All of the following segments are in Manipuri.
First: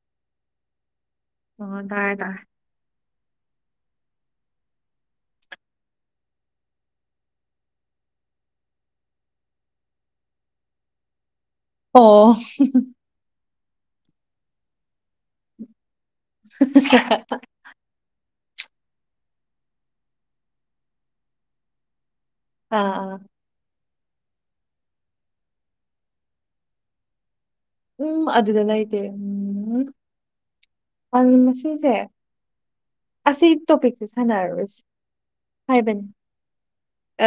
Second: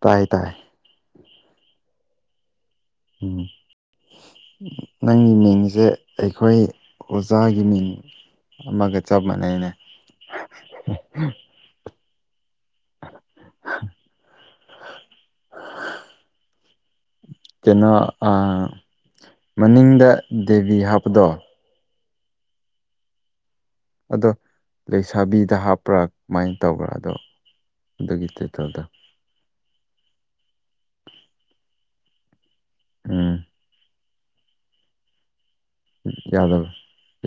ꯇꯥꯏ ꯇꯥꯏ ꯑꯣ ꯇꯥꯔꯦ ꯇꯥꯔꯦ ꯎꯝ ꯅꯪꯒꯤ ꯃꯤꯡꯁꯦ ꯑꯩꯈꯣꯏ ꯑꯣꯖꯥꯒꯤ ꯃꯤꯡ ꯑꯃꯒ ꯆꯞ ꯃꯥꯟꯅꯩꯅꯦ ꯑꯣ [inaudible] ꯀꯩꯅꯣ ꯑꯝ ꯃꯅꯤꯡꯗ ꯗꯦꯕꯤ ꯍꯥꯞꯄꯗꯣ ꯑꯥ ꯑꯗꯣ ꯂꯩꯁꯥꯕꯤꯗ ꯍꯥꯞꯄ꯭ꯔꯥ ꯀꯃꯥꯏꯅ ꯇꯧꯕ꯭ꯔꯥ ꯑꯗꯣ ꯑꯗꯨꯒꯤ ꯎꯝ ꯑꯗꯨꯗ ꯇꯥꯏꯇꯜꯗꯣ ꯂꯩꯇꯦ ꯎꯝ ꯃꯁꯤꯡꯁꯦ ꯎꯝ ꯑꯁꯤ ꯇꯣꯄꯤꯛꯁꯦ ꯁꯥꯅꯔꯔꯣꯏꯁꯦ ꯍꯥꯏꯕꯅꯤ ꯌꯥꯗꯕ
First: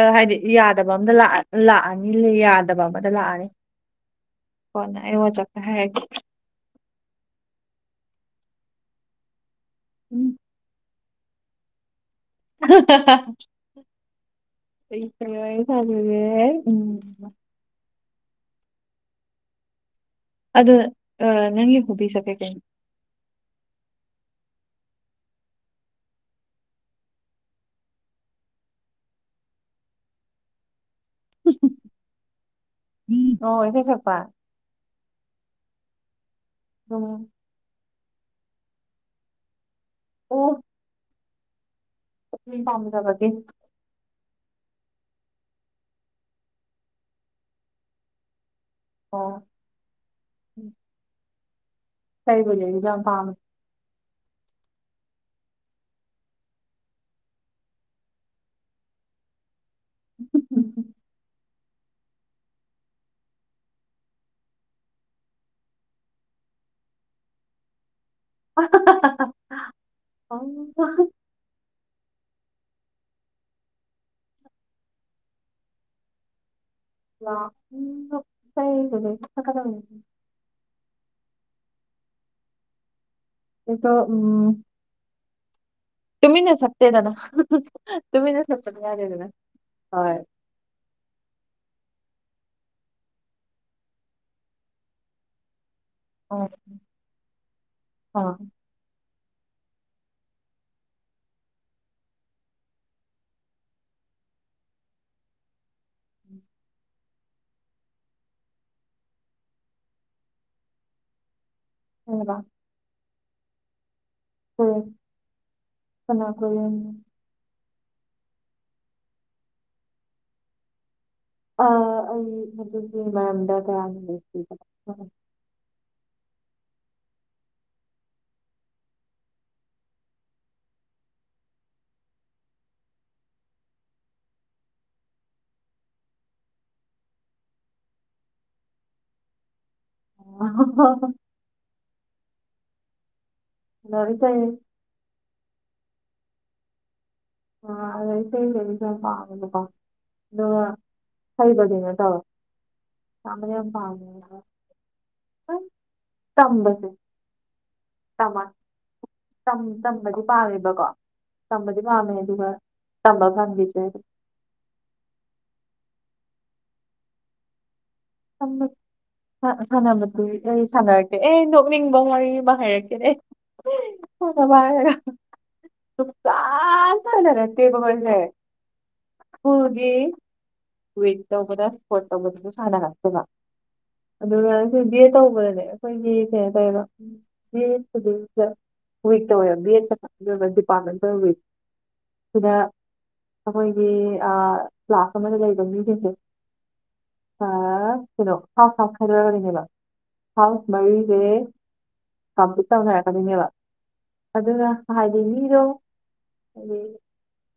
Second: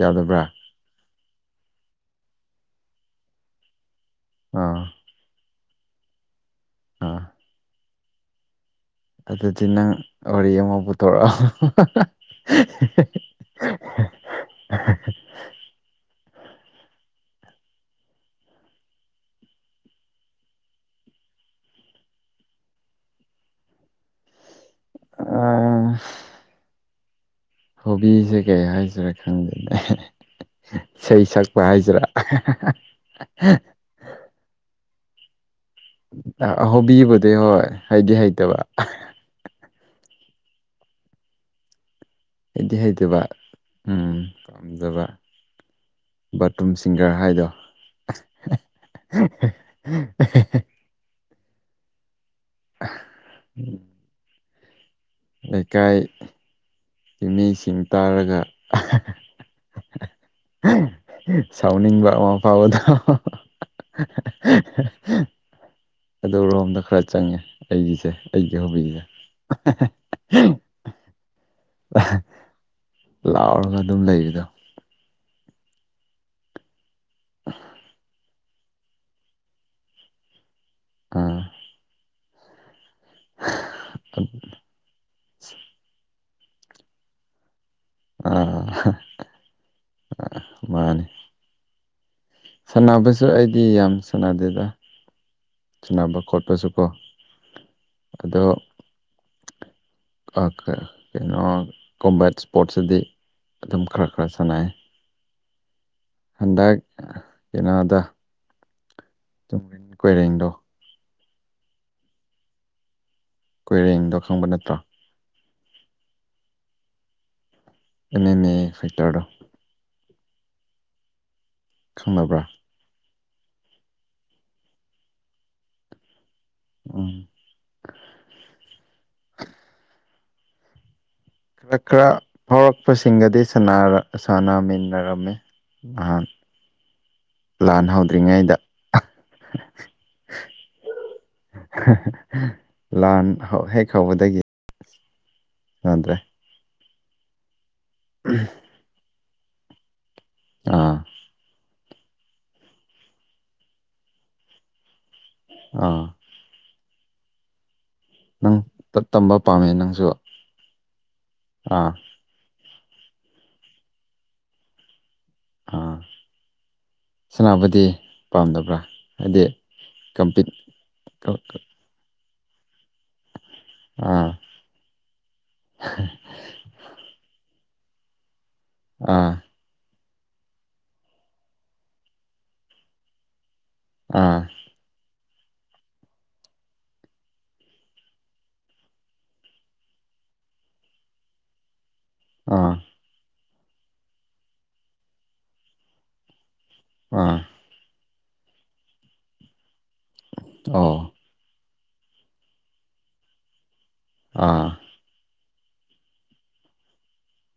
ꯑꯥ ꯍꯥꯏꯗꯤ ꯌꯥꯗꯕ ꯑꯝꯗ ꯂꯥꯛꯑꯗꯤ ꯂꯥꯛꯑꯅꯤ ꯌꯥꯗꯕ ꯑꯃꯗ ꯂꯥꯛꯑꯅꯤ ꯑꯥ ꯀꯣꯟꯅ ꯑꯩꯉꯣꯟꯗ ꯆꯠꯒꯦ ꯍꯥꯏꯔꯅꯤ ꯑꯥ ꯑꯗꯨꯗꯤ ꯅꯪ ꯋꯥꯔꯤ ꯑꯃ ꯄꯨꯊꯣꯔꯛ [inaudible] ꯀꯩ ꯀꯩ ꯋꯥꯔꯤ ꯁꯥꯁꯤꯒꯦ ꯑꯗꯣ ꯅꯪꯒꯤ ꯍꯣꯕꯤꯁꯦ ꯀꯩ ꯀꯩꯅꯣ ꯑꯥ ꯍꯣꯕꯤꯁꯦ ꯀꯩ ꯍꯥꯏꯁꯤꯔꯥ ꯈꯪꯗꯦꯅꯦ ꯏꯁꯩ ꯁꯛꯄ ꯍꯥꯏꯁꯤꯔꯥ ꯑꯣ ꯏꯁꯩ ꯁꯛꯄ ꯑꯗꯨꯝ ꯍꯣꯕꯤꯕꯨꯗꯤ ꯍꯣꯏ ꯍꯩꯗꯤ ꯍꯩꯇꯕ ꯑꯣ ꯍꯩꯗꯤ ꯍꯩꯇꯕ ꯄꯥꯝꯖꯕꯒꯤ ꯎꯝ ꯄꯥꯝꯖꯕ ꯕꯥꯠꯔꯨꯝ ꯁꯤꯡꯒꯔ ꯍꯥꯏꯗꯣ ꯑꯣ ꯢꯁꯩꯕꯨꯗꯤ ꯑꯩꯁꯨ ꯌꯥꯝ ꯄꯥꯝꯃꯦ ꯎꯝ [inaudible] ꯂꯩꯀꯥꯏ ꯃꯤꯁꯤꯡ ꯇꯥꯔꯒ [inaudible] ꯁꯥꯎꯅꯤꯡꯕ ꯑꯃ ꯐꯥꯎꯕꯗꯣ [unintelligible] ꯑꯗꯨ ꯔꯣꯝꯗ ꯈꯔ ꯆꯪꯉꯦ ꯑꯩꯒꯤꯁꯦ ꯑꯩꯒꯤ ꯍꯣꯕꯤꯁꯦ [unintelligible] ꯑꯍꯥ ꯂꯥꯎꯔꯒ ꯑꯗꯨꯝ ꯂꯩꯕꯤꯗꯣ [unintelligible] ꯎꯝ ꯑꯩꯗꯤ ꯎꯝ [unintelligible] ꯇꯨꯃꯤꯟꯅ ꯆꯠꯇꯦꯗꯅ ꯇꯨꯃꯤꯟꯅ ꯑꯥ ꯆꯠꯄꯗꯤ ꯌꯥꯗꯦꯗꯅ ꯍꯣꯏ ꯃꯥꯟꯅꯤ ꯁꯥꯟꯅꯕꯁꯨ ꯑꯩꯗꯤ ꯌꯥꯝ ꯁꯥꯟꯅꯗꯦꯗ ꯁꯅꯕ ꯈꯣꯠꯄꯁꯨꯀꯣ ꯑꯗꯣ ꯀ ꯀꯩ ꯀꯩꯅꯣ ꯀꯣꯕꯥꯠ ꯏꯁꯄꯣꯔꯠꯁꯤꯗꯤ ꯑꯗꯨꯝ ꯈꯔ ꯈꯔ ꯁꯥꯟꯅꯩ ꯍꯟꯗꯛ ꯀꯩꯅꯣꯗ ꯇꯨꯝ ꯀꯣꯏꯔꯦꯡꯗꯣ ꯀꯩ ꯍꯥꯏꯕ ꯀꯣꯏꯔꯦꯡꯗꯣ ꯈꯪꯕ ꯅꯠꯇ꯭ꯔꯣ ꯀꯟꯅ ꯀꯣꯏꯔꯦꯡ ꯑꯦ ꯅꯩꯅ ꯐꯦꯛꯇꯔꯗꯣ ꯑ ꯑꯩ ꯈꯪꯅꯕ꯭ꯔꯥ ꯑꯗꯨꯒꯤ ꯃꯔꯝꯗ ꯀꯌꯥ ꯅꯣꯂꯦꯁ ꯂꯩꯇꯦ ꯎꯝ ꯈꯔ ꯈꯔ ꯐꯥꯎꯔꯛꯄꯁꯤꯡꯒꯗꯤ ꯁꯥꯟꯅꯔ ꯁꯥꯟꯅꯃꯤꯟꯅꯔꯝꯃꯤ ꯅꯍꯥꯟ ꯂꯥꯟ ꯍꯧꯗ꯭ꯔꯤꯉꯩꯗ [unintelligible] ꯂꯥꯟ ꯍꯦꯛ ꯑꯗꯣ ꯍꯧꯕꯗꯒꯤ ꯏꯁꯩ, ꯑꯗ꯭ꯔꯦ ꯑꯥ ꯑꯗꯣ ꯏꯁꯩ ꯏꯁꯩꯗꯤꯁꯨ ꯌꯥꯝ ꯄꯥꯝꯃꯦꯅꯀꯣ ꯑꯗꯨꯒ ꯑꯥ ꯍꯩꯕꯗꯤꯅ ꯇꯧꯋꯦ ꯄꯥꯝꯕꯗꯤ ꯌꯥꯝ ꯄꯝꯈꯤꯅꯦ ꯑꯥ ꯇꯝꯕꯁꯦ ꯇꯝꯃꯛ ꯅꯪ ꯇ- ꯇꯝꯕ ꯇꯝ ꯄꯥꯝꯃꯦ ꯅꯪꯁꯨ ꯇꯝꯕꯗꯤ ꯄꯥꯝꯃꯦꯕꯀꯣ ꯇꯝꯕꯗꯤ ꯑꯥ ꯄꯥꯝꯃꯦ ꯑꯗꯨꯒ ꯇꯝꯕ ꯐꯪꯈꯤꯗꯔꯦ ꯑꯥ ꯁꯅꯥꯕꯗꯤ ꯁꯝꯕꯗꯤ ꯁꯥꯟꯅꯕꯗꯤ ꯀꯝꯄꯤꯠ ꯑꯩ ꯁꯥꯟꯅꯔꯛꯇꯦ ꯑꯦ ꯀ- ꯅꯣꯛ ꯀ- ꯃꯤꯡꯕ ꯋꯔꯤ ꯑꯃꯥ ꯍꯥꯏꯔꯛꯀꯦꯅꯦ ꯑꯥ [unintelligible] ꯁꯨꯡꯁꯥ ꯁꯥꯟꯅꯔꯜꯇꯦ [unintelligible] ꯑꯥ ꯁꯀꯨꯜꯒꯤ ꯋꯤ ꯇꯧꯕꯗ ꯏꯁꯄꯣꯔꯠ ꯇꯧꯕꯗꯁꯨ ꯁꯥꯟꯅꯔꯛꯇꯦꯕ ꯑꯥ ꯑꯗꯨꯒ ꯍꯧꯖꯤꯛꯇꯤ ꯇꯧꯕꯗꯖꯦ ꯑꯩꯈꯣꯏꯒꯤ ꯀꯩ ꯍꯥꯏꯇꯥꯔꯦꯀꯣ 'inaudible' ꯁꯤꯗ ꯑꯥ ꯑꯩꯈꯣꯏꯒꯤ ꯑꯥ ꯀ꯭ꯂꯥꯁ ꯑꯃꯗ ꯂꯩꯕ ꯃꯤꯁꯤꯡꯁꯦ ꯑꯥ ꯍꯥ ꯈꯣꯏꯗꯣ ꯍꯥꯎꯁ ꯍꯥꯎꯁ ꯈꯥꯏꯗꯣꯔꯛꯅꯦꯕ ꯍꯥꯎꯁ ꯑꯣ ꯃꯔꯤꯁꯦ ꯀꯝꯄ꯭ꯂꯤꯠ ꯇꯧꯅꯔꯛꯀꯗꯣꯏꯅꯦꯕ ꯑꯗꯨꯅ ꯑꯥ ꯍꯥꯏꯗꯤ ꯃꯤꯗꯣ ꯍꯥꯌꯦꯡ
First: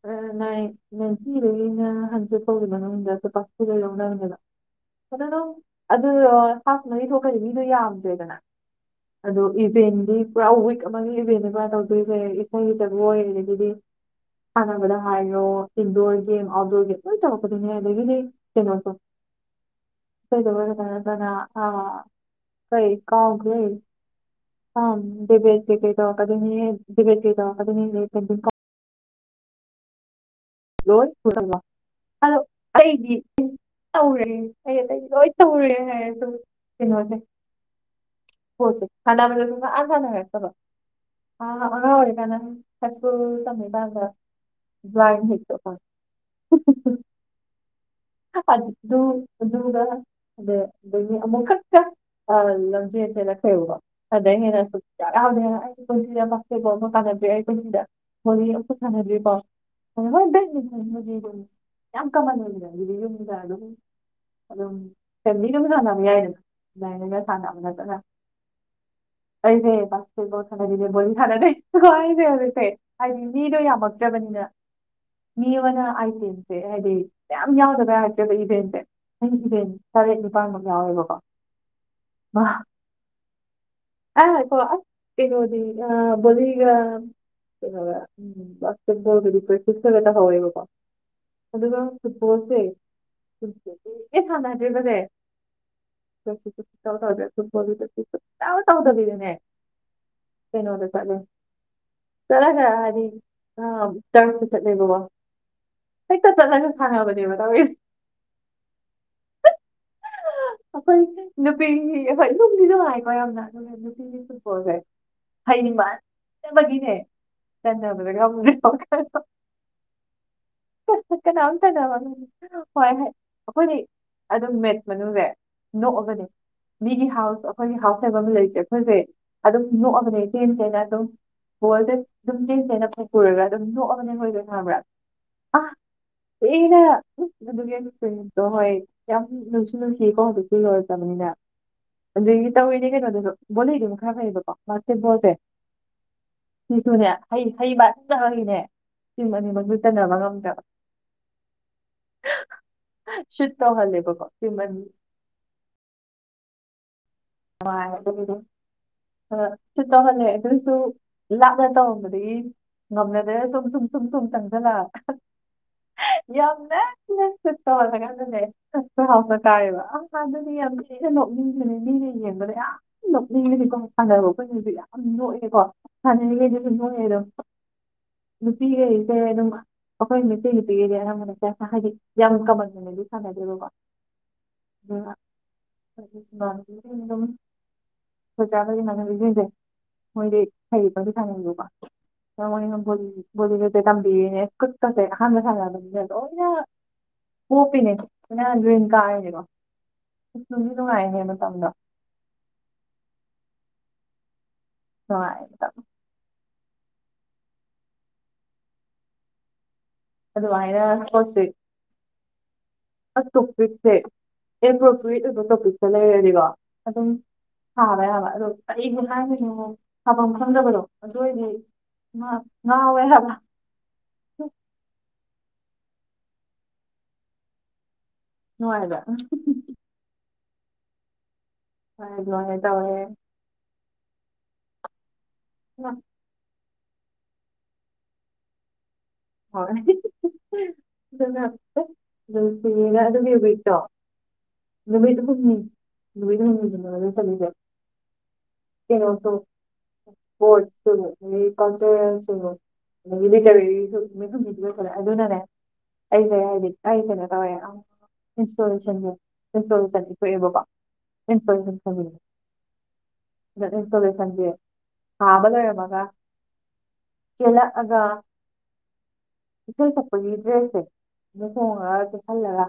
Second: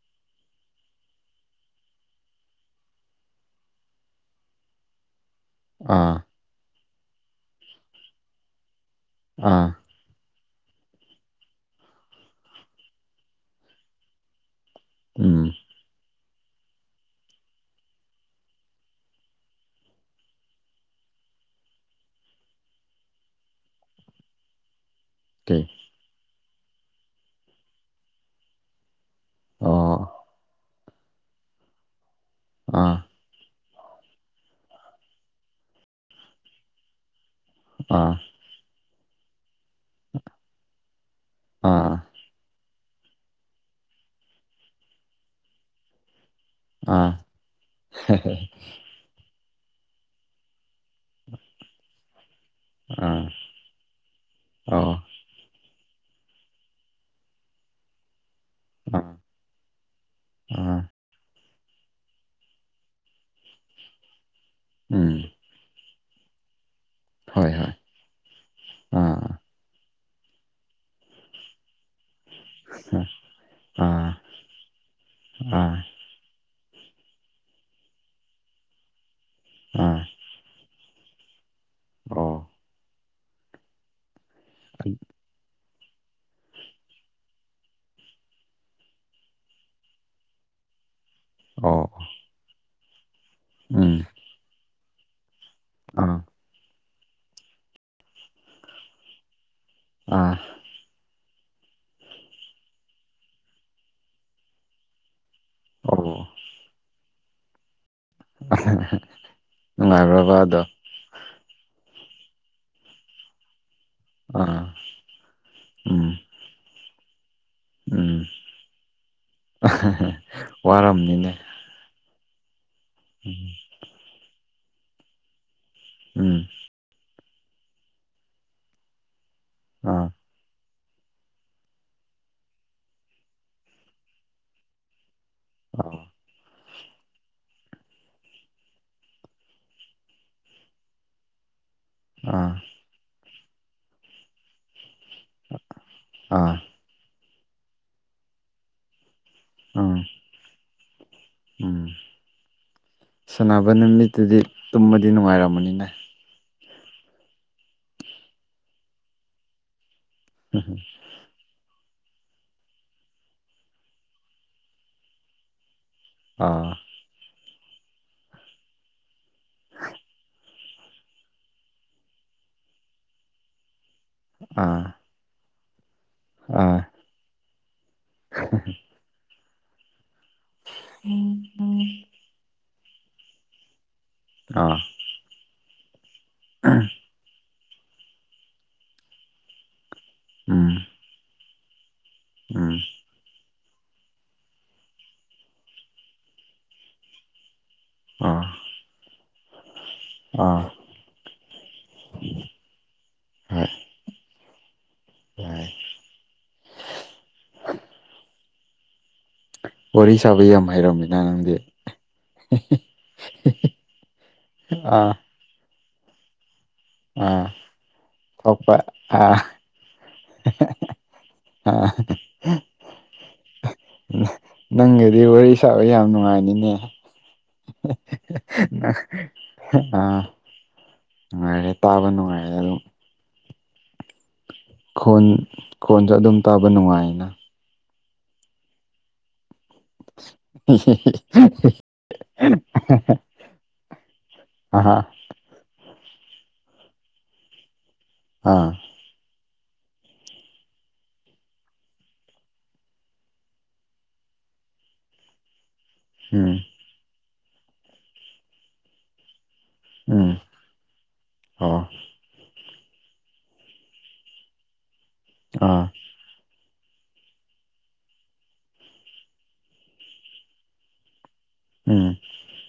ꯑꯥ ꯅꯥꯏ ꯅꯥꯏꯇꯤ ꯗꯒꯤꯅ ꯍꯥꯟꯗꯦꯛꯐꯥꯎꯒꯤ ꯃꯅꯨꯡꯗ ꯀꯦꯄꯥꯁꯤꯇꯤ ꯌꯥꯎꯅꯕꯅꯕ ꯑꯗꯨꯗꯣ ꯑꯗꯨꯝ ꯑꯗꯨ ꯑꯥ ꯍꯥꯎ ꯃꯔꯤ ꯊꯣꯛꯄꯗꯤ ꯃꯤꯗꯣ ꯌꯥꯝꯗ꯭ꯔꯦꯗꯅ ꯑꯗꯣ ꯑꯥ ꯏꯕꯦꯟꯗꯤ ꯄꯨꯔꯥ ꯋꯤꯛ ꯑꯃꯒꯤ ꯏꯚꯦꯟꯅꯦ ꯃꯥ ꯇꯧꯗꯣꯏꯁꯦ ꯏꯁꯩ ꯖꯒꯣꯏ ꯑꯗꯨꯗꯤ ꯁꯥꯟꯅꯕꯗ ꯍꯥꯏꯔꯣ ꯎꯝ ꯏꯟꯗꯣꯔ ꯒꯦꯝ ꯑꯥꯎꯠꯗꯣꯔ ꯒꯦꯝ ꯂꯣꯏꯅ ꯇꯧꯔꯛꯀꯗꯤꯅꯦ ꯑꯗꯒꯤꯗꯤ ꯀꯩꯅꯣꯁꯨ ꯏꯁꯩ ꯖꯒꯣꯏ ꯈꯗꯪ ꯅꯠꯇꯕ ꯑ ꯀꯩ ꯀꯥꯎꯈ꯭ꯔꯦ ꯀꯦ [inaudible] ꯑꯣ ꯂꯣꯂꯣ ꯑꯥ ꯑꯩꯗꯤ ꯇꯧꯔꯦ ꯑꯩ ꯑꯇꯩ ꯂꯣꯏ ꯇꯧꯔꯦ ꯍꯥꯏꯔꯁꯨ ꯀꯩꯅꯣꯁꯦ ꯑꯥ ꯍꯣ ꯆꯦ ꯁꯥꯟꯅꯕꯗ ꯁꯨꯡꯁꯥꯟ ꯁꯥꯟꯅꯔꯛꯇꯕ ꯑꯉꯥꯡ ꯑꯥ ꯑꯣꯏꯔꯤꯀꯥꯗꯅ ꯍꯁ ꯑꯥ [inaudible] ꯑꯗꯨꯒꯗ ꯑꯗ ꯑꯅꯤ ꯑꯃꯨꯛꯈꯛꯇ ꯑ ꯑꯥ ꯂꯝꯖꯦꯜ ꯦꯅ ꯈꯩꯎꯕ ꯑꯗꯨꯗꯗꯒꯤꯩ ꯍꯦꯟꯅ ꯁꯛ ꯑꯣ ꯌꯥꯎꯗꯦ ꯑꯩ ꯄꯨꯟꯁꯤꯗ ꯄꯕ ꯑꯃ ꯀꯥꯟꯅꯕꯤ ꯑꯩ ꯄꯨꯟꯁꯤꯗ ꯑꯥ ꯑꯥ [unintelligible] ꯌꯥꯝ ꯀꯃꯟ ꯑꯣꯏꯅꯗꯤ ꯑꯗꯨꯗꯤ ꯌꯨꯝꯗ ꯑꯗꯨ ꯑꯗꯨꯝ ꯎꯝ ꯐꯦꯃꯤꯂꯤꯅꯕꯨ ꯁꯥꯟꯅ ꯌꯥꯏꯅ ꯍꯣꯏ ꯍꯣꯏ [unintelligible] ꯑꯥ ꯑꯩꯁꯦꯁ ꯀ ꯊꯦ ꯊꯅ ꯅ ꯑꯩꯁꯦ ꯍꯧꯖꯤꯛꯁꯦ ꯍꯥꯏꯗꯤ ꯃꯤꯗꯣ ꯑꯥ ꯌꯥꯝꯃꯛꯇ꯭ꯔꯕꯅꯤꯅ ꯃꯤ ꯑꯥ ꯑꯃꯅ ꯍꯥꯏꯇꯦꯟ ꯍꯥꯏꯗꯤ ꯃꯌꯥꯝ ꯌꯥꯎꯗꯕ ꯌꯥꯔꯛꯇꯦꯕ ꯏꯚꯦꯟꯇꯁꯦ ꯑꯥ ꯃꯤꯠꯇꯥꯡꯕꯃꯥ ꯌꯥꯎꯋꯦꯕꯀꯣ ꯑꯣ ꯃꯥꯍ ꯑꯩ ꯑ [inaudible] ꯎꯗꯤꯔꯦꯁꯁꯦ ꯍꯕꯣꯀꯣ ꯑꯗꯨꯒ ꯑꯣ ꯐꯨꯠꯕꯣꯆꯜꯁꯦ ꯎꯝ ꯑꯦ ꯁꯥꯟꯅꯗ꯭ꯔꯤꯕꯅꯦ ꯑꯥ ꯆ ꯆꯣ ꯆꯅꯦ ꯀꯔꯤꯅꯣ ꯑꯥ ꯆꯂꯦ ꯆꯂꯒꯅꯤ ꯆ ꯆꯠꯦꯕꯕꯥ ꯑꯣ ꯍꯛꯇ ꯆ ꯆꯒ ꯊꯉꯕꯅꯤꯕ ꯅꯨꯡꯉꯥꯏꯕ꯭ꯔꯕ ꯑꯗꯣ ꯍꯣꯏ ꯅꯨꯄꯤꯒꯤ ꯑꯩꯈꯣꯏ ꯅꯨꯡꯕꯨꯗꯤ ꯅꯨꯡꯉꯥꯏꯀꯣ ꯌꯥꯝꯅ ꯅꯨꯄꯤꯗꯤ ꯑꯥ ꯐꯨꯠꯕꯣꯜꯁꯦ ꯐꯩꯅꯤꯡꯝꯕ ꯎꯝ ꯆꯕꯒꯤꯅꯦ ꯆ ꯎꯝ ꯋꯥꯔꯝꯅꯤꯅꯦ ꯍꯣꯏ ꯎꯝ ꯑꯩꯈꯣꯏꯗꯤ ꯑꯗꯨꯝ ꯃꯦꯠꯁ ꯃꯅꯨꯡꯗ ꯅꯣꯛꯑꯕꯅꯦ ꯎꯝ ꯃꯤꯒꯤ ꯍꯥꯎꯁ ꯑꯩꯈꯣꯏꯒꯤ ꯍꯥꯎꯁ ꯍꯥꯏꯕ ꯑꯃ ꯂꯩꯔꯤꯁꯦ ꯑꯩꯈꯣꯏꯁꯦ ꯑꯗꯨꯝ ꯑꯥ ꯅꯣꯛꯑꯕꯅꯦ ꯁꯤꯁꯦꯖ ꯑꯗꯨ ꯕꯣꯜꯁꯦ ꯑꯗꯨꯝ ꯆꯦꯟ ꯆꯦꯟꯅ ꯄꯨꯔꯒ ꯑꯗꯨꯝ ꯅꯣꯛꯑꯒ ꯂꯩꯍꯧꯗꯣꯏꯅꯦ ꯈꯪꯉꯕ꯭ꯔꯥ ꯑ ꯑꯥ 'inaudible' ꯍꯣꯏ ꯌꯥꯝ ꯅꯨꯡꯁꯨ ꯅꯨꯡ ꯀꯣ ꯍꯧꯖꯤꯛꯁꯨ ꯌꯣꯏꯔꯛꯇꯕꯅꯤꯅ ꯑꯗꯨꯗꯒꯤ ꯑꯥ ꯇꯧꯤꯅꯦ ꯀꯩꯅꯣꯗꯁꯨ ꯕꯣꯂꯩꯗꯨꯝ ꯈꯔ ꯐꯩꯌꯦꯕꯀꯣ ꯕꯥꯁꯀꯦꯠ ꯕꯣꯜꯁꯦ ꯑꯥ ꯁꯤꯁꯨꯅꯦ ꯍꯩ ꯍꯩꯃꯟꯗꯕꯒꯤꯅꯦ ꯇꯤꯝ ꯑꯅꯤꯃꯛꯁꯅꯦ ꯎꯝ ꯆꯟꯅꯕ ꯉꯝꯗꯕ ꯎꯝ ꯁꯨꯠ ꯁꯥꯟꯅꯕ ꯇꯧꯍꯜꯂꯦꯕꯀꯣ ꯅꯨꯃꯤꯠꯇꯨꯗꯤ ꯇꯤꯝ ꯑꯅꯤ ꯇꯨꯝꯕꯗꯤ ꯅꯨꯡꯉꯥꯏꯔꯃꯅꯤꯅꯦ ꯑꯗꯨꯗꯤ ꯁ ꯇꯧꯍꯜꯂꯦ ꯑꯗꯨꯏꯁꯨ ꯂꯥꯞꯅ ꯇꯧꯔꯝꯕꯗꯤ ꯉꯝꯅꯗ꯭ꯔꯦ ꯁꯨꯝ ꯁꯨꯝ ꯁꯨꯝ ꯁꯨꯝ ꯆꯪꯊꯜꯂꯛ ꯑꯥ ꯌꯝꯅ ꯁꯠꯇꯂ ꯀꯥꯟꯗ ꯂꯩ ꯍꯁ ꯍꯥꯎꯕ ꯇꯥꯏꯌꯦꯕ ꯑ ꯑꯗꯨꯗꯤ ꯌꯥꯝ ꯊꯤꯅ ꯅꯣꯛꯅꯤꯡꯁꯤꯅꯤꯅꯦ ꯌꯦꯡꯕꯗ ꯌꯥꯝ ꯅꯣꯛꯅꯤꯡꯉꯅꯤꯀꯣ ꯁꯥꯟꯅꯕ ꯑꯩꯈꯣꯏꯅꯁꯨꯛ ꯌꯥꯝ ꯑꯥ ꯅꯣꯛꯑꯦꯀꯣ ꯁꯥꯟꯅꯔꯤꯉꯩꯗꯁꯨ ꯑꯥ ꯃꯣꯏ ꯑꯗꯨꯝ ꯅꯨꯄꯤꯈꯩꯁꯦ ꯑꯗꯨꯝ ꯑꯩꯈꯣꯏ ꯃꯩꯇꯩ ꯅꯨꯄꯤꯒꯤꯗꯤ ꯑꯅꯝꯕꯅ ꯍꯥꯏꯗꯤ ꯌꯥꯝ ꯀꯃꯟ ꯑꯣꯏꯅꯗꯤ ꯁꯥꯟꯅꯗꯦꯕ ꯀꯣ ꯑꯥ ꯎ ꯑꯗꯨꯝ ꯑꯣꯖꯥꯈꯒꯤꯃꯅꯕꯤꯁꯤꯡꯁꯦ ꯃꯣꯏꯗꯤ ꯎꯝ ꯍꯩꯕꯒꯤ ꯁꯥꯅꯤꯡꯗꯣꯀꯣ ꯀꯃꯥꯏꯅꯣ ꯎꯝ ꯇꯝꯕꯤꯔꯤꯅꯦ ꯈꯨꯠꯀꯥꯁꯦ ꯑꯍꯥꯟꯅ ꯁꯥꯟꯅꯕꯗꯤꯅꯦ ꯂꯣꯏꯅ ꯄꯣꯞꯄꯤꯅꯦ ꯑꯥ [unintelligible] ꯑꯥ ꯅꯨꯡꯁꯨ ꯅꯨꯡꯉꯥꯏꯍꯦ ꯃꯇꯝꯗꯣ ꯍꯣꯏ ꯌꯥꯏ [unintelligible] ꯋꯥꯔꯤ ꯁꯥꯕ ꯌꯥꯝ ꯑꯗꯨꯃꯥꯏꯅ ꯍꯩꯔꯝꯃꯤ ꯁ꯭ꯄꯣꯔꯠꯁꯦ ꯅꯪꯗꯤ ꯑꯁ ꯇꯣꯄꯤꯛꯁꯦ [unintelligible] ꯑꯥ ꯑꯣꯏꯕ ꯇꯣꯄꯤꯛꯇꯣ ꯂꯩꯔꯗꯤꯀꯣ ꯑꯗꯨꯝ ꯑꯥ ꯁꯥꯕ ꯌꯥꯕ ꯑꯗꯣ ꯊꯣꯛꯄ ꯀꯔꯤꯕꯨ ꯑꯥ ꯍꯥꯏꯗꯣꯏꯅꯣ ꯁꯥꯕꯝ ꯈꯪꯗꯕꯗꯣ ꯑꯗꯨ ꯑꯣꯏꯗꯤ ꯑꯥ ꯉ ꯉꯥꯎꯋꯦ ꯍꯥꯏꯕ ꯅꯪꯒꯗꯤ ꯋꯥꯔꯤ ꯁꯥꯕ ꯌꯥꯝ ꯅꯨꯡꯉꯥꯏꯅꯤꯅꯦ ꯅꯨꯡꯉꯥꯏꯕ ꯑ ꯅꯨꯡꯉꯥꯏꯔꯤ ꯇꯥꯕ ꯍꯣꯏ ꯅꯨꯡꯉꯥꯏ ꯑꯗꯨꯃꯥꯏꯅ ꯑꯗꯨꯝ ꯇꯧꯋꯦ ꯈꯣꯟ ꯈꯣꯟꯗꯨ ꯑꯗꯨꯝ ꯇꯥꯕ ꯅꯨꯡꯉꯥꯏꯅ ꯍꯣꯏ ꯑꯗꯨꯅ ꯑꯁ ꯅꯨꯡꯁꯤꯌꯦꯅ ꯑꯗꯨꯒꯤ [unintelligible] ꯑꯍꯥ ꯁꯨꯝ ꯅꯨꯃꯤꯠ ꯍꯨꯝꯅꯤꯗ ꯃꯔꯨꯞ [unintelligible] ꯑ ꯀꯩꯅꯣꯇꯨ [unintelligible] ꯀꯜꯆꯔꯦꯜ [unintelligible] ꯅꯨꯃꯤꯠ ꯍꯨꯝꯅꯤꯗꯤ ꯂꯣꯏꯁꯜꯂꯦ ꯑꯗꯨꯅꯅꯦ ꯑꯩꯖꯦ ꯎꯝ ꯍꯥꯏꯗꯤ ꯑꯩ ꯀꯩꯅꯣ ꯇꯧꯋꯦ ꯑ ꯏꯟꯁꯇꯣꯂꯨꯁꯟꯖꯦ ꯏꯟꯁꯇꯣꯂꯨꯁꯟꯗꯤ ꯎꯝ ꯊꯣꯛꯑꯦꯕꯀꯣ ꯑꯣ ꯏꯟꯁꯇꯣꯂꯦꯁꯟ [unintelligible] ꯏꯟꯁꯇꯣꯂꯦꯁꯟꯖꯦ ꯑꯥꯗ ꯑꯥ ꯂꯩꯔꯝꯃꯒ ꯆꯦꯜꯂꯛꯑꯒ ꯏꯁꯩ ꯁꯛꯄꯒꯤ ꯗ꯭ꯔꯦꯁꯁꯦ ꯑꯗꯨ ꯍꯣꯡꯉꯒ ꯎꯝ ꯆꯦꯛꯍꯜꯂꯒ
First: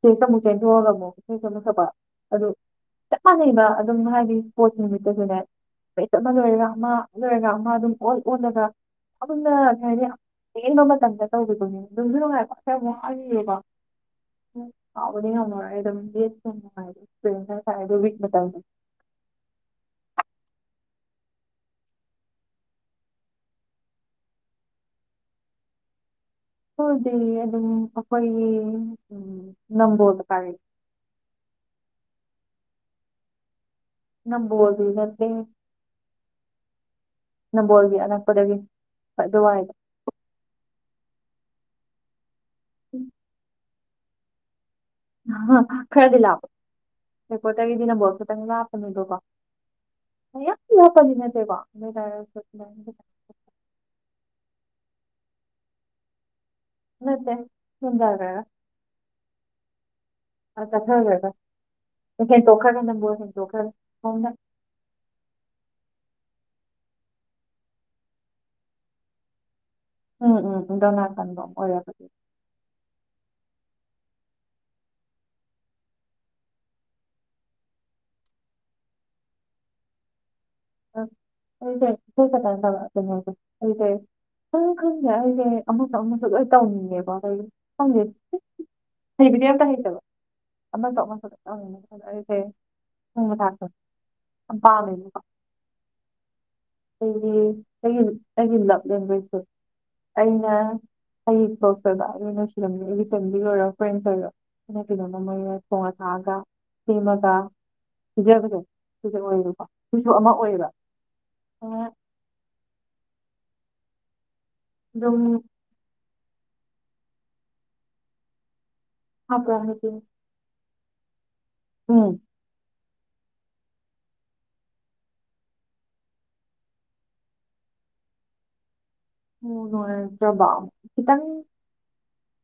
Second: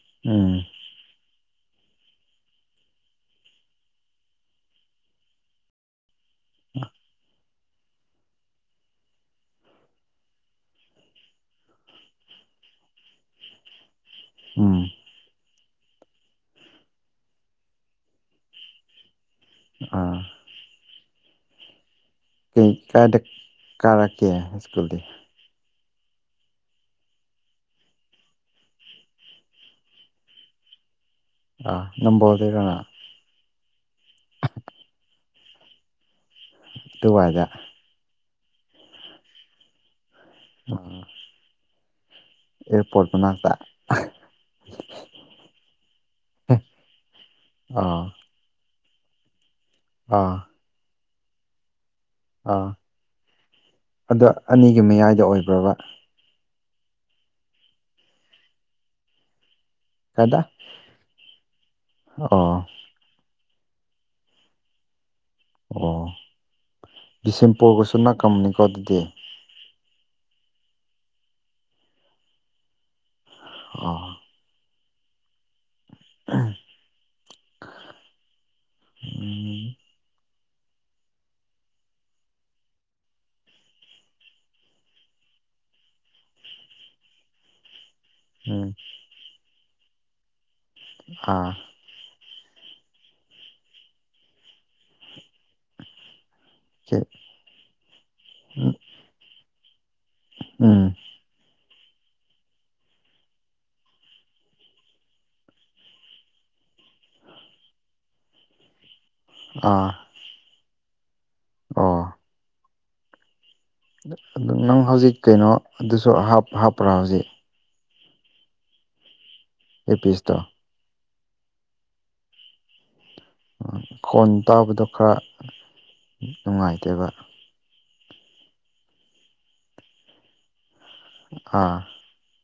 ꯁꯇꯦꯁꯇ ꯑꯃꯨꯛ ꯎꯝ ꯆꯦꯟꯊꯣꯛꯑꯒ ꯑꯃꯨꯛ [unintelligible] ꯁꯛꯄ ꯑꯗꯨ ꯆꯞ ꯃꯥꯟꯅꯅꯩꯕ ꯑꯗꯨꯝ ꯍꯥꯏꯗꯤ ꯏꯁꯄꯣꯔꯠꯁ ꯅꯨꯃꯤꯠꯇꯁꯨꯅꯦ ꯆꯠ ꯑꯃ ꯂꯣꯏꯔꯒ ꯑꯃ ꯂꯣꯏꯔꯒ ꯑꯃ ꯑꯗꯨꯝ ꯑꯣꯟ ꯑꯣꯜꯂꯒ ꯑꯗꯨꯝꯅ ꯍꯥꯏꯗꯤ ꯇꯦꯟꯕ ꯃꯇꯝꯗ ꯇꯧꯒꯤꯕꯅꯦ ꯅꯨꯡꯖꯨ ꯅꯨꯡꯉꯥꯏꯕ [unintelligible] ꯎꯝ ꯀꯥꯎꯕꯗꯤ ꯉꯝꯃꯔꯣꯏ ꯑꯗꯨꯝ [unintelligible] ꯑꯥ ꯀꯩ ꯀꯥꯏꯗ ꯀꯥꯔꯛꯀꯦ ꯁ꯭ꯀꯨꯜꯗꯤ ꯑꯈꯣꯏꯗꯤ ꯑꯗꯨꯝ ꯑꯩꯈꯣꯏꯒꯤ ꯎꯝ ꯅꯝꯕꯣꯜ ꯃꯄꯥꯒꯤ ꯑꯥ ꯅꯝꯕꯣꯜꯗꯩꯔꯣ ꯅꯝꯕꯣꯜꯗꯤ ꯅꯠꯇꯦ ꯗꯨꯋꯥꯏꯗ ꯅꯝꯕꯣꯜꯒꯤ ꯑꯅꯛꯄꯗꯒꯤ ꯑꯗꯨꯋꯥꯏꯗ ꯎꯝ ꯑꯦꯔꯄꯣꯠ ꯃꯅꯥꯥꯛꯇ ꯈꯔꯗꯤ ꯂꯥꯞꯄꯦ ꯑꯦꯔꯄꯣꯠꯇꯒꯤꯗꯤ ꯑꯥ ꯅꯝꯕꯣꯜ ꯈꯤꯇꯪ ꯂꯥꯞꯄꯅꯦꯕꯀꯣ ꯑꯥ [unintelligible] ꯅꯠꯇꯦꯀꯣ ꯑꯗꯨꯏꯇꯥꯔꯁꯨ ꯑꯥ ꯑꯗꯣ ꯑꯅꯤꯒꯤ ꯃꯌꯥꯏꯗ ꯑꯣꯏꯕ꯭ꯔꯕ ꯅꯠꯇꯦ ꯆꯨꯝꯗ꯭ꯔꯒ꯭ꯔꯥꯒ ꯀꯥꯏꯗ ꯆꯠꯊꯈ꯭ꯔꯒ ꯑꯣ ꯍꯦꯟꯇꯣꯛꯈ꯭ꯔꯅꯤ ꯅꯝꯕꯣꯜ ꯍꯦꯟꯇꯣꯛꯈꯔꯅꯤ ꯑꯣ ꯕꯤꯁꯦꯝꯄꯨꯔꯒꯁꯨ ꯅꯛꯑꯝꯅꯤꯀꯣ ꯑꯗꯨꯗꯤ ꯎꯝ ꯎꯝ ꯗꯣꯅꯥꯀꯟꯗ ꯑꯣꯏꯔꯒꯗꯤ ꯑ [unintelligible] ꯑꯩꯖꯦ [unintelligible] ꯈꯪ ꯈꯪꯗꯦ ꯑꯩꯁꯦ ꯑꯃꯁꯨ ꯑꯃꯁꯨ ꯂꯣꯏ ꯇꯧꯅꯤꯡꯉꯦꯕ [unintelligible] ꯈꯪꯗꯦ ꯎꯝ ꯍꯩꯕꯗꯤ ꯑꯝꯇ ꯍꯩꯇꯕ ꯑꯃꯁꯨ ꯑꯃꯁꯨ ꯑꯥ ꯈꯇꯪ ꯑꯗ ꯑꯩꯁꯦ ꯊꯣꯡꯕ ꯊꯥꯛꯄꯁꯦ ꯌꯥꯝ ꯄꯥꯝꯃꯦꯕꯀꯣ ꯀꯦ ꯑꯩꯒꯤ ꯑꯩꯒꯤ ꯑꯩꯒꯤ ꯂꯞ ꯂꯦꯡꯒꯣꯏꯁꯦ ꯑꯩꯅ ꯎꯝ ꯑꯩ ꯄꯣꯛ [unintelligible] ꯁꯤꯜꯂꯝꯃꯤ ꯑꯩꯒꯤ ꯐꯦꯃꯤꯂꯤ ꯑꯣꯏꯔꯣ ꯐ꯭ꯔꯦꯟꯁ ꯑꯣꯏꯔꯣ ꯑꯅ ꯀꯩꯅꯣꯃ ꯃꯣꯏꯅ ꯊꯣꯡꯉ ꯊꯥꯛꯑꯒ ꯁꯦꯝꯃꯒ ꯄꯤꯖꯕꯗꯣ ꯁꯤ ꯑꯣꯏꯕꯀꯣ ꯑꯥ ꯁꯤꯁꯨ ꯑꯃ ꯑꯣꯏꯌꯦꯕ ꯑꯣ ꯑꯗꯨ ꯅꯪ ꯍꯧꯖꯤꯛ ꯑꯗꯨꯝ ꯀꯩꯅꯣ ꯑꯗꯨꯁꯨ ꯍꯥꯞꯄ꯭ꯔꯥ ꯍꯧꯖꯤꯛ ꯍꯥꯞꯄ꯭ꯔ ꯑꯦꯔ ꯄꯤꯁꯇꯣ ꯎꯝ ꯈꯣꯟ ꯇꯥꯕꯗꯣ ꯈꯔ ꯅꯨꯡꯉꯥꯏꯇꯕ ꯎꯝ ꯅꯣꯏ ꯈꯤꯇꯪ ꯑꯥ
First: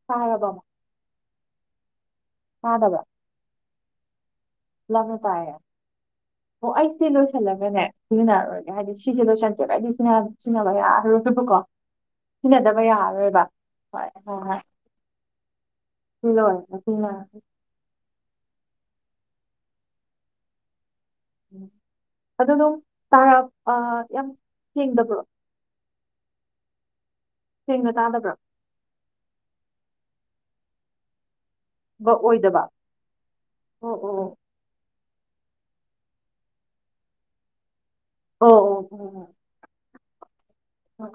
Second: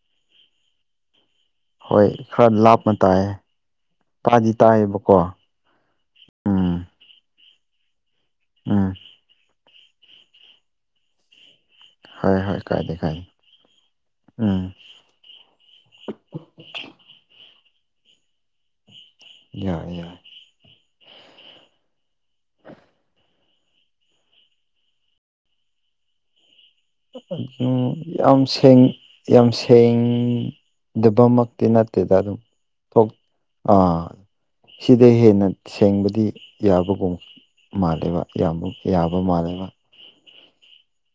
ꯇꯥꯔꯕꯣ ꯍꯣꯏ ꯈꯔ ꯂꯥꯞꯅ ꯇꯥꯏ ꯇꯥꯗꯤ ꯇꯥꯏ ꯂꯞꯅ ꯇꯥꯏꯌꯦ ꯑꯣ ꯑꯩ ꯁꯤ ꯂꯣꯏꯁꯤꯜꯂꯒꯅꯦ ꯁꯤꯖꯤꯟꯅꯔꯔꯣꯏꯒꯦ ꯍꯥꯏꯗꯤ ꯎꯝ ꯁꯤꯁꯦ ꯂꯣꯏꯁꯟꯗ꯭ꯔꯒꯗꯤ ꯁꯤ ꯁꯤꯖꯤꯟꯅꯕ ꯌꯥꯔꯣꯏꯕꯀꯣ ꯍꯣꯏ ꯍꯣꯏ ꯁꯤꯖꯤꯟꯅꯗꯕ ꯀꯥꯏꯗꯦ ꯀꯥꯏꯗꯦ ꯌꯥꯔꯔꯣꯏꯕ ꯍꯣꯏ ꯍꯣꯏ ꯍꯣꯏ ꯎꯝ ꯏꯂ ꯊ ꯌꯥꯏ ꯌꯥꯏ ꯎꯝ ꯑꯗꯨ ꯑꯗꯨꯝ ꯇꯥꯔ ꯌꯥꯝ ꯁꯦꯡꯗꯕ꯭ꯔꯣ ꯑꯗꯨ ꯁꯦꯡꯅ ꯇꯥꯗꯕ꯭ꯔꯣ ꯌꯥꯝ ꯁꯦꯡ ꯌꯥꯝ ꯁꯦꯡꯗꯕꯃꯛ ꯇꯤ ꯕ ꯅꯠꯇꯦꯗ ꯑꯗꯨꯝ ꯑꯣꯏꯗꯕ ꯊꯣꯛ ꯑꯣ ꯑꯥ ꯑꯣ ꯁꯤꯗ ꯍꯦꯟꯅ ꯁꯦꯡꯕꯗꯤ ꯌꯥꯕꯒꯨꯝ ꯃꯥꯜꯂꯦꯕ ꯑꯣ ꯌꯥꯕ ꯃꯥꯜꯂꯦꯕ ꯑ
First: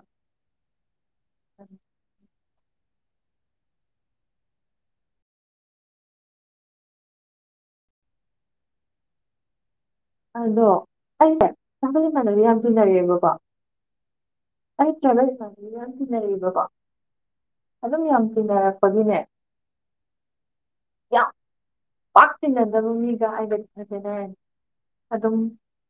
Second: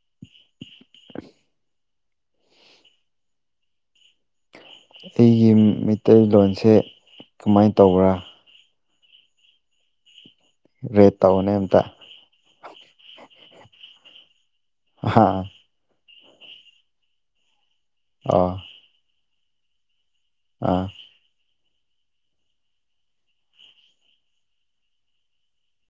ꯑꯩꯒꯤ ꯃꯩꯇꯩꯂꯣꯟꯁꯦ ꯀꯃꯥꯏꯅ ꯇꯧꯕ꯭ꯔꯥ ꯑꯗꯣ ꯔꯦꯠ ꯑꯩꯁꯦ ꯇꯧꯅꯦ ꯑꯝꯇ ꯏꯃꯥꯟꯅꯕꯤ ꯌꯥꯝ ꯇꯤꯟꯅꯔꯛ ꯑꯦꯕꯀꯣ ꯑꯩ ꯑꯗꯨ ꯑꯥ ꯌꯥꯝ ꯇꯤꯟꯅꯕꯀꯣ ꯑꯗꯨꯝ ꯌꯥꯝ ꯑꯥ ꯇꯤꯟꯅꯔꯛꯄꯒꯤꯅꯦ ꯑꯥ ꯌꯥꯝ ꯄꯥꯛ ꯇꯤꯟꯅꯗꯕ ꯃꯤꯒ ꯍꯥꯏꯕꯗꯤ ꯈꯅ ꯑꯗꯨꯝ